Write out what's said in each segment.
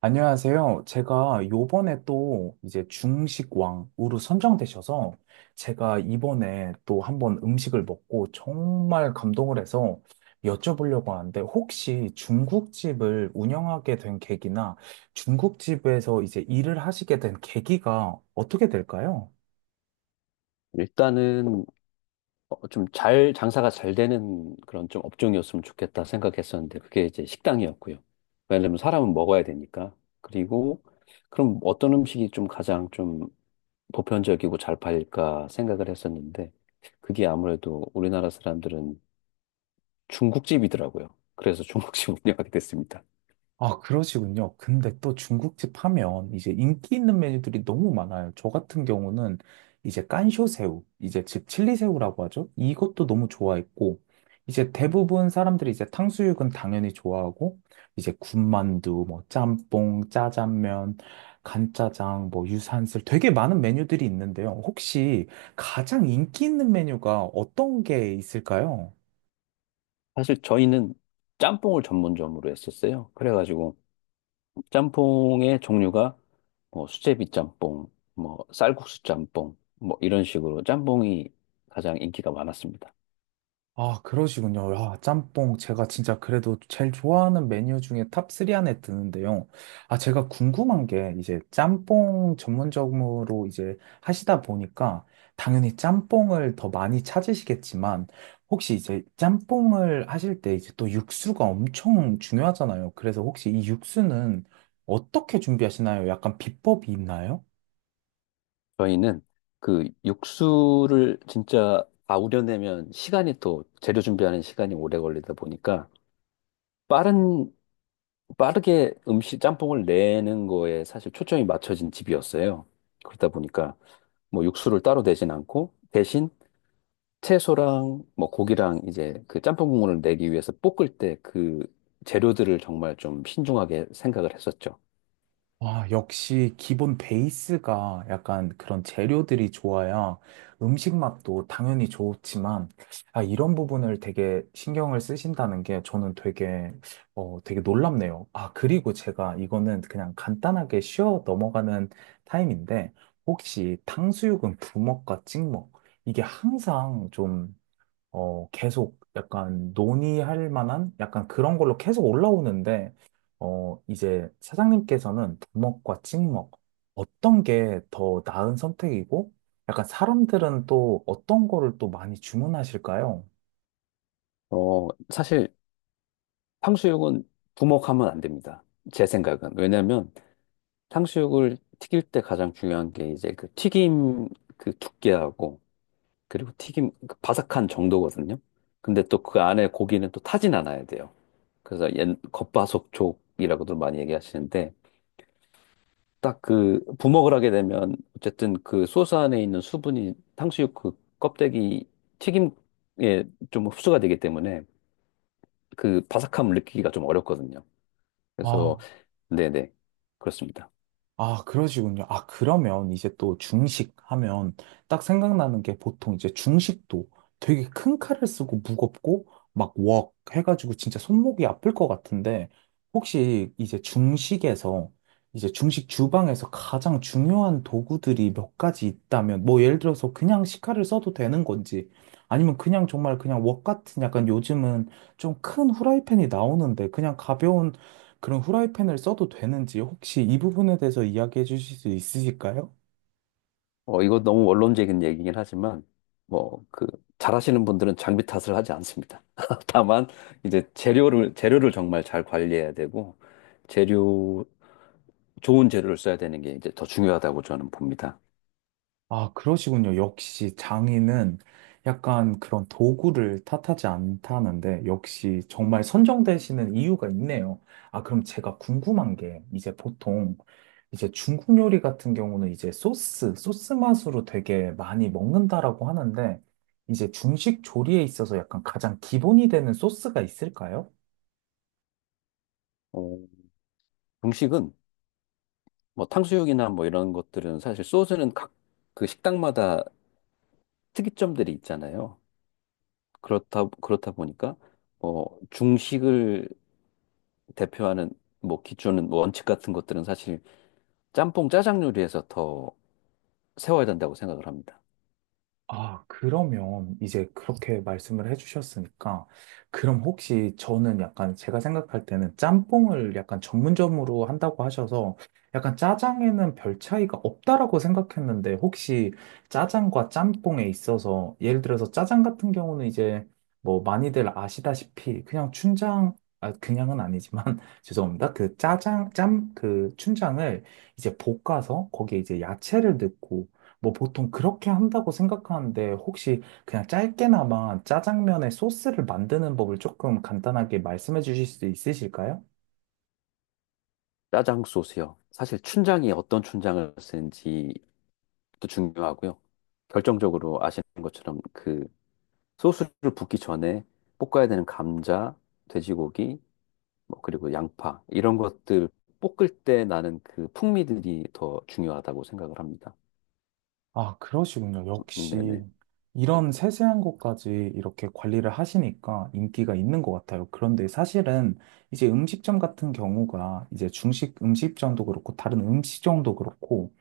안녕하세요. 제가 요번에 또 이제 중식왕으로 선정되셔서 제가 이번에 또 한번 음식을 먹고 정말 감동을 해서 여쭤보려고 하는데 혹시 중국집을 운영하게 된 계기나 중국집에서 이제 일을 하시게 된 계기가 어떻게 될까요? 일단은 좀 장사가 잘 되는 그런 좀 업종이었으면 좋겠다 생각했었는데, 그게 이제 식당이었고요. 왜냐면 사람은 먹어야 되니까. 그리고, 그럼 어떤 음식이 좀 가장 좀 보편적이고 잘 팔릴까 생각을 했었는데, 그게 아무래도 우리나라 사람들은 중국집이더라고요. 그래서 중국집 운영하게 됐습니다. 아, 그러시군요. 근데 또 중국집 하면 이제 인기 있는 메뉴들이 너무 많아요. 저 같은 경우는 이제 깐쇼새우, 이제 즉 칠리새우라고 하죠. 이것도 너무 좋아했고, 이제 대부분 사람들이 이제 탕수육은 당연히 좋아하고, 이제 군만두, 뭐 짬뽕, 짜장면, 간짜장, 뭐 유산슬 되게 많은 메뉴들이 있는데요. 혹시 가장 인기 있는 메뉴가 어떤 게 있을까요? 사실 저희는 짬뽕을 전문점으로 했었어요. 그래가지고, 짬뽕의 종류가 뭐 수제비 짬뽕, 뭐 쌀국수 짬뽕, 뭐 이런 식으로 짬뽕이 가장 인기가 많았습니다. 아, 그러시군요. 아, 짬뽕. 제가 진짜 그래도 제일 좋아하는 메뉴 중에 탑3 안에 드는데요. 아, 제가 궁금한 게 이제 짬뽕 전문적으로 이제 하시다 보니까 당연히 짬뽕을 더 많이 찾으시겠지만 혹시 이제 짬뽕을 하실 때 이제 또 육수가 엄청 중요하잖아요. 그래서 혹시 이 육수는 어떻게 준비하시나요? 약간 비법이 있나요? 저희는 그 육수를 진짜 다 우려내면 시간이 또 재료 준비하는 시간이 오래 걸리다 보니까 빠른 빠르게 음식 짬뽕을 내는 거에 사실 초점이 맞춰진 집이었어요. 그러다 보니까 뭐 육수를 따로 내진 않고 대신 채소랑 뭐 고기랑 이제 그 짬뽕 국물을 내기 위해서 볶을 때 그 재료들을 정말 좀 신중하게 생각을 했었죠. 와, 역시 기본 베이스가 약간 그런 재료들이 좋아야 음식 맛도 당연히 좋지만, 아, 이런 부분을 되게 신경을 쓰신다는 게 저는 되게, 되게 놀랍네요. 아, 그리고 제가 이거는 그냥 간단하게 쉬어 넘어가는 타임인데, 혹시 탕수육은 부먹과 찍먹, 이게 항상 좀 계속 약간 논의할 만한 약간 그런 걸로 계속 올라오는데, 이제 사장님께서는 부먹과 찍먹, 어떤 게 더 나은 선택이고, 약간 사람들은 또 어떤 거를 또 많이 주문하실까요? 사실 탕수육은 부먹하면 안 됩니다. 제 생각은. 왜냐면 탕수육을 튀길 때 가장 중요한 게 이제 그 튀김 그 두께하고 그리고 튀김 그 바삭한 정도거든요. 근데 또 그 안에 고기는 또 타진 않아야 돼요. 그래서 옛 겉바속촉이라고도 많이 얘기하시는데 딱 그 부먹을 하게 되면 어쨌든 그 소스 안에 있는 수분이 탕수육 그 껍데기 튀김에 좀 흡수가 되기 때문에 그 바삭함을 느끼기가 좀 어렵거든요. 그래서 네네, 그렇습니다. 아, 그러시군요. 아, 그러면 이제 또 중식 하면 딱 생각나는 게 보통 이제 중식도 되게 큰 칼을 쓰고 무겁고 막 웍 해가지고 진짜 손목이 아플 것 같은데 혹시 이제 중식에서 이제 중식 주방에서 가장 중요한 도구들이 몇 가지 있다면 뭐 예를 들어서 그냥 식칼을 써도 되는 건지 아니면 그냥 정말 그냥 웍 같은 약간 요즘은 좀 큰 후라이팬이 나오는데 그냥 가벼운 그런 후라이팬을 써도 되는지 혹시 이 부분에 대해서 이야기해 주실 수 있으실까요? 이거 너무 원론적인 얘기긴 하지만, 뭐 그 잘하시는 분들은 장비 탓을 하지 않습니다. 다만 이제 재료를 정말 잘 관리해야 되고, 재료 좋은 재료를 써야 되는 게 이제 더 중요하다고 저는 봅니다. 아, 그러시군요. 역시 장인은 약간 그런 도구를 탓하지 않다는데 역시 정말 선정되시는 이유가 있네요. 아, 그럼 제가 궁금한 게 이제 보통 이제 중국 요리 같은 경우는 이제 소스, 소스 맛으로 되게 많이 먹는다라고 하는데 이제 중식 조리에 있어서 약간 가장 기본이 되는 소스가 있을까요? 어, 음식은 뭐 탕수육이나 뭐 이런 것들은 사실 소스는 각 그 식당마다 특이점들이 있잖아요. 그렇다 보니까 뭐 중식을 대표하는 뭐 기준은, 뭐 원칙 같은 것들은 사실 짬뽕 짜장 요리에서 더 세워야 된다고 생각을 합니다. 아, 그러면 이제 그렇게 말씀을 해주셨으니까, 그럼 혹시 저는 약간 제가 생각할 때는 짬뽕을 약간 전문점으로 한다고 하셔서 약간 짜장에는 별 차이가 없다라고 생각했는데 혹시 짜장과 짬뽕에 있어서 예를 들어서 짜장 같은 경우는 이제 뭐 많이들 아시다시피 그냥 춘장, 아, 그냥은 아니지만 죄송합니다. 그 짜장, 짬, 그 춘장을 이제 볶아서 거기에 이제 야채를 넣고 뭐 보통 그렇게 한다고 생각하는데 혹시 그냥 짧게나마 짜장면의 소스를 만드는 법을 조금 간단하게 말씀해 주실 수 있으실까요? 짜장 소스요. 사실 춘장이 어떤 춘장을 쓰는지도 중요하고요. 결정적으로 아시는 것처럼 그 소스를 붓기 전에 볶아야 되는 감자, 돼지고기, 뭐 그리고 양파 이런 것들 볶을 때 나는 그 풍미들이 더 중요하다고 생각을 합니다. 아, 그러시군요. 역시 네네. 이런 세세한 것까지 이렇게 관리를 하시니까 인기가 있는 것 같아요. 그런데 사실은 이제 음식점 같은 경우가 이제 중식 음식점도 그렇고 다른 음식점도 그렇고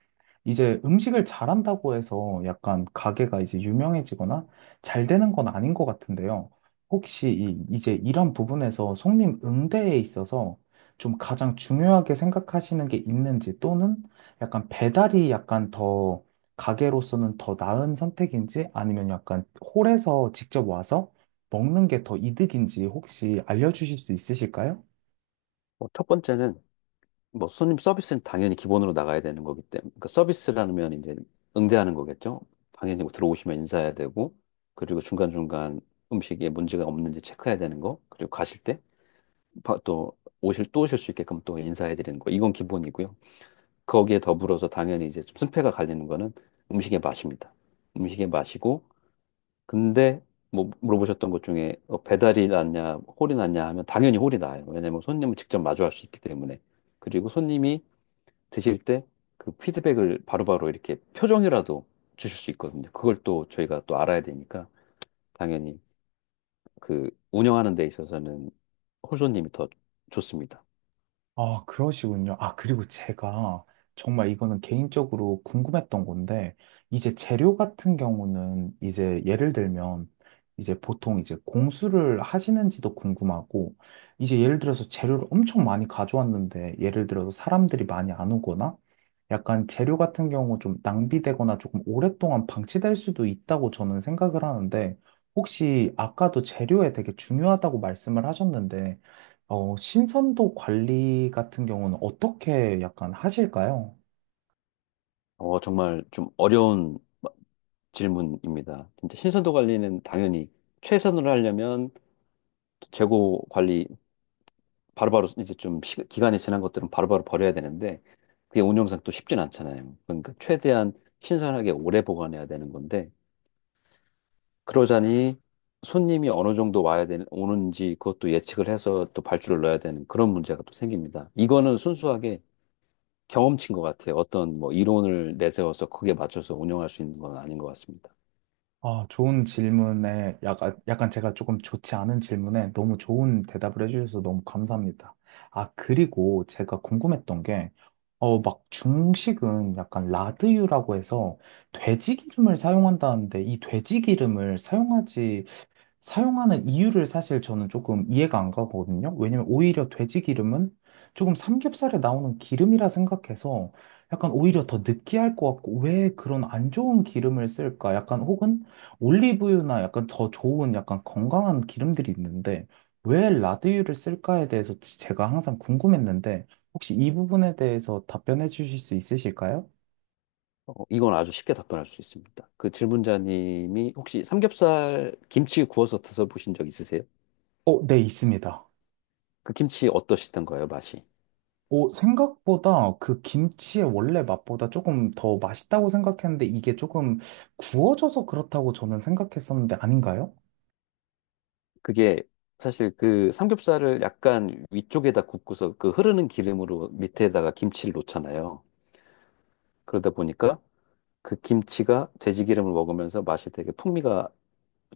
이제 음식을 잘한다고 해서 약간 가게가 이제 유명해지거나 잘 되는 건 아닌 것 같은데요. 혹시 이제 이런 부분에서 손님 응대에 있어서 좀 가장 중요하게 생각하시는 게 있는지 또는 약간 배달이 약간 더 가게로서는 더 나은 선택인지 아니면 약간 홀에서 직접 와서 먹는 게 더 이득인지 혹시 알려주실 수 있으실까요? 뭐첫 번째는 뭐 손님 서비스는 당연히 기본으로 나가야 되는 거기 때문에, 그 서비스라면 이제 응대하는 거겠죠. 당연히 뭐 들어오시면 인사해야 되고, 그리고 중간중간 음식에 문제가 없는지 체크해야 되는 거, 그리고 가실 때 또 오실 수 있게끔 또 인사해 드리는 거, 이건 기본이고요. 거기에 더불어서 당연히 이제 좀 승패가 갈리는 거는 음식의 맛입니다. 음식의 맛이고, 근데 뭐 물어보셨던 것 중에 배달이 낫냐, 홀이 낫냐 하면 당연히 홀이 나아요. 왜냐면 손님을 직접 마주할 수 있기 때문에. 그리고 손님이 드실 때 그 피드백을 바로바로 이렇게 표정이라도 주실 수 있거든요. 그걸 또 저희가 또 알아야 되니까 당연히 그 운영하는 데 있어서는 홀손님이 더 좋습니다. 아, 그러시군요. 아, 그리고 제가 정말 이거는 개인적으로 궁금했던 건데, 이제 재료 같은 경우는 이제 예를 들면, 이제 보통 이제 공수를 하시는지도 궁금하고, 이제 예를 들어서 재료를 엄청 많이 가져왔는데, 예를 들어서 사람들이 많이 안 오거나, 약간 재료 같은 경우 좀 낭비되거나 조금 오랫동안 방치될 수도 있다고 저는 생각을 하는데, 혹시 아까도 재료에 되게 중요하다고 말씀을 하셨는데, 신선도 관리 같은 경우는 어떻게 약간 하실까요? 정말 좀 어려운 질문입니다. 진짜 신선도 관리는, 당연히 최선으로 하려면 재고 관리, 바로바로 이제 좀 기간이 지난 것들은 바로바로 버려야 되는데, 그게 운영상 또 쉽진 않잖아요. 그러니까 최대한 신선하게 오래 보관해야 되는 건데, 그러자니 손님이 어느 정도 와야 되는 오는지 그것도 예측을 해서 또 발주를 넣어야 되는 그런 문제가 또 생깁니다. 이거는 순수하게 경험치인 것 같아요. 어떤 뭐 이론을 내세워서 그게 맞춰서 운영할 수 있는 건 아닌 것 같습니다. 아, 좋은 질문에 약간, 약간 제가 조금 좋지 않은 질문에 너무 좋은 대답을 해주셔서 너무 감사합니다. 아, 그리고 제가 궁금했던 게, 막 중식은 약간 라드유라고 해서 돼지 기름을 사용한다는데 이 돼지 기름을 사용하지 사용하는 이유를 사실 저는 조금 이해가 안 가거든요. 왜냐면 오히려 돼지 기름은 조금 삼겹살에 나오는 기름이라 생각해서 약간 오히려 더 느끼할 것 같고 왜 그런 안 좋은 기름을 쓸까? 약간 혹은 올리브유나 약간 더 좋은 약간 건강한 기름들이 있는데 왜 라드유를 쓸까에 대해서 제가 항상 궁금했는데 혹시 이 부분에 대해서 답변해 주실 수 있으실까요? 이건 아주 쉽게 답변할 수 있습니다. 그 질문자님이 혹시 삼겹살 김치 구워서 드셔보신 적 있으세요? 어, 네, 있습니다. 그 김치 어떠시던가요, 맛이? 오, 생각보다 그 김치의 원래 맛보다 조금 더 맛있다고 생각했는데 이게 조금 구워져서 그렇다고 저는 생각했었는데 아닌가요? 그게 사실 그 삼겹살을 약간 위쪽에다 굽고서 그 흐르는 기름으로 밑에다가 김치를 놓잖아요. 그러다 보니까 그 김치가 돼지 기름을 먹으면서 맛이, 되게 풍미가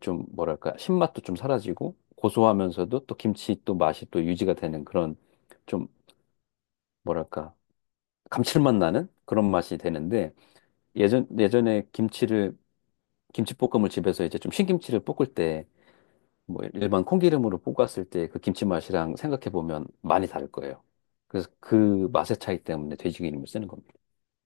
좀 뭐랄까 신맛도 좀 사라지고 고소하면서도 또 김치 또 맛이 또 유지가 되는 그런 좀 뭐랄까 감칠맛 나는 그런 맛이 되는데, 예전에 김치를 김치볶음을 집에서 이제 좀 신김치를 볶을 때 뭐 일반 콩기름으로 볶았을 때 그 김치 맛이랑 생각해 보면 많이 다를 거예요. 그래서 그 맛의 차이 때문에 돼지기름을 쓰는 겁니다.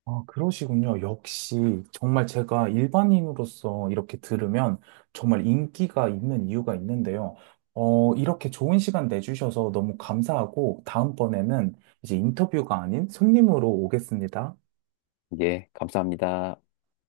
아, 그러시군요. 역시 정말 제가 일반인으로서 이렇게 들으면 정말 인기가 있는 이유가 있는데요. 어, 이렇게 좋은 시간 내주셔서 너무 감사하고 다음번에는 이제 인터뷰가 아닌 손님으로 오겠습니다. 예, 감사합니다.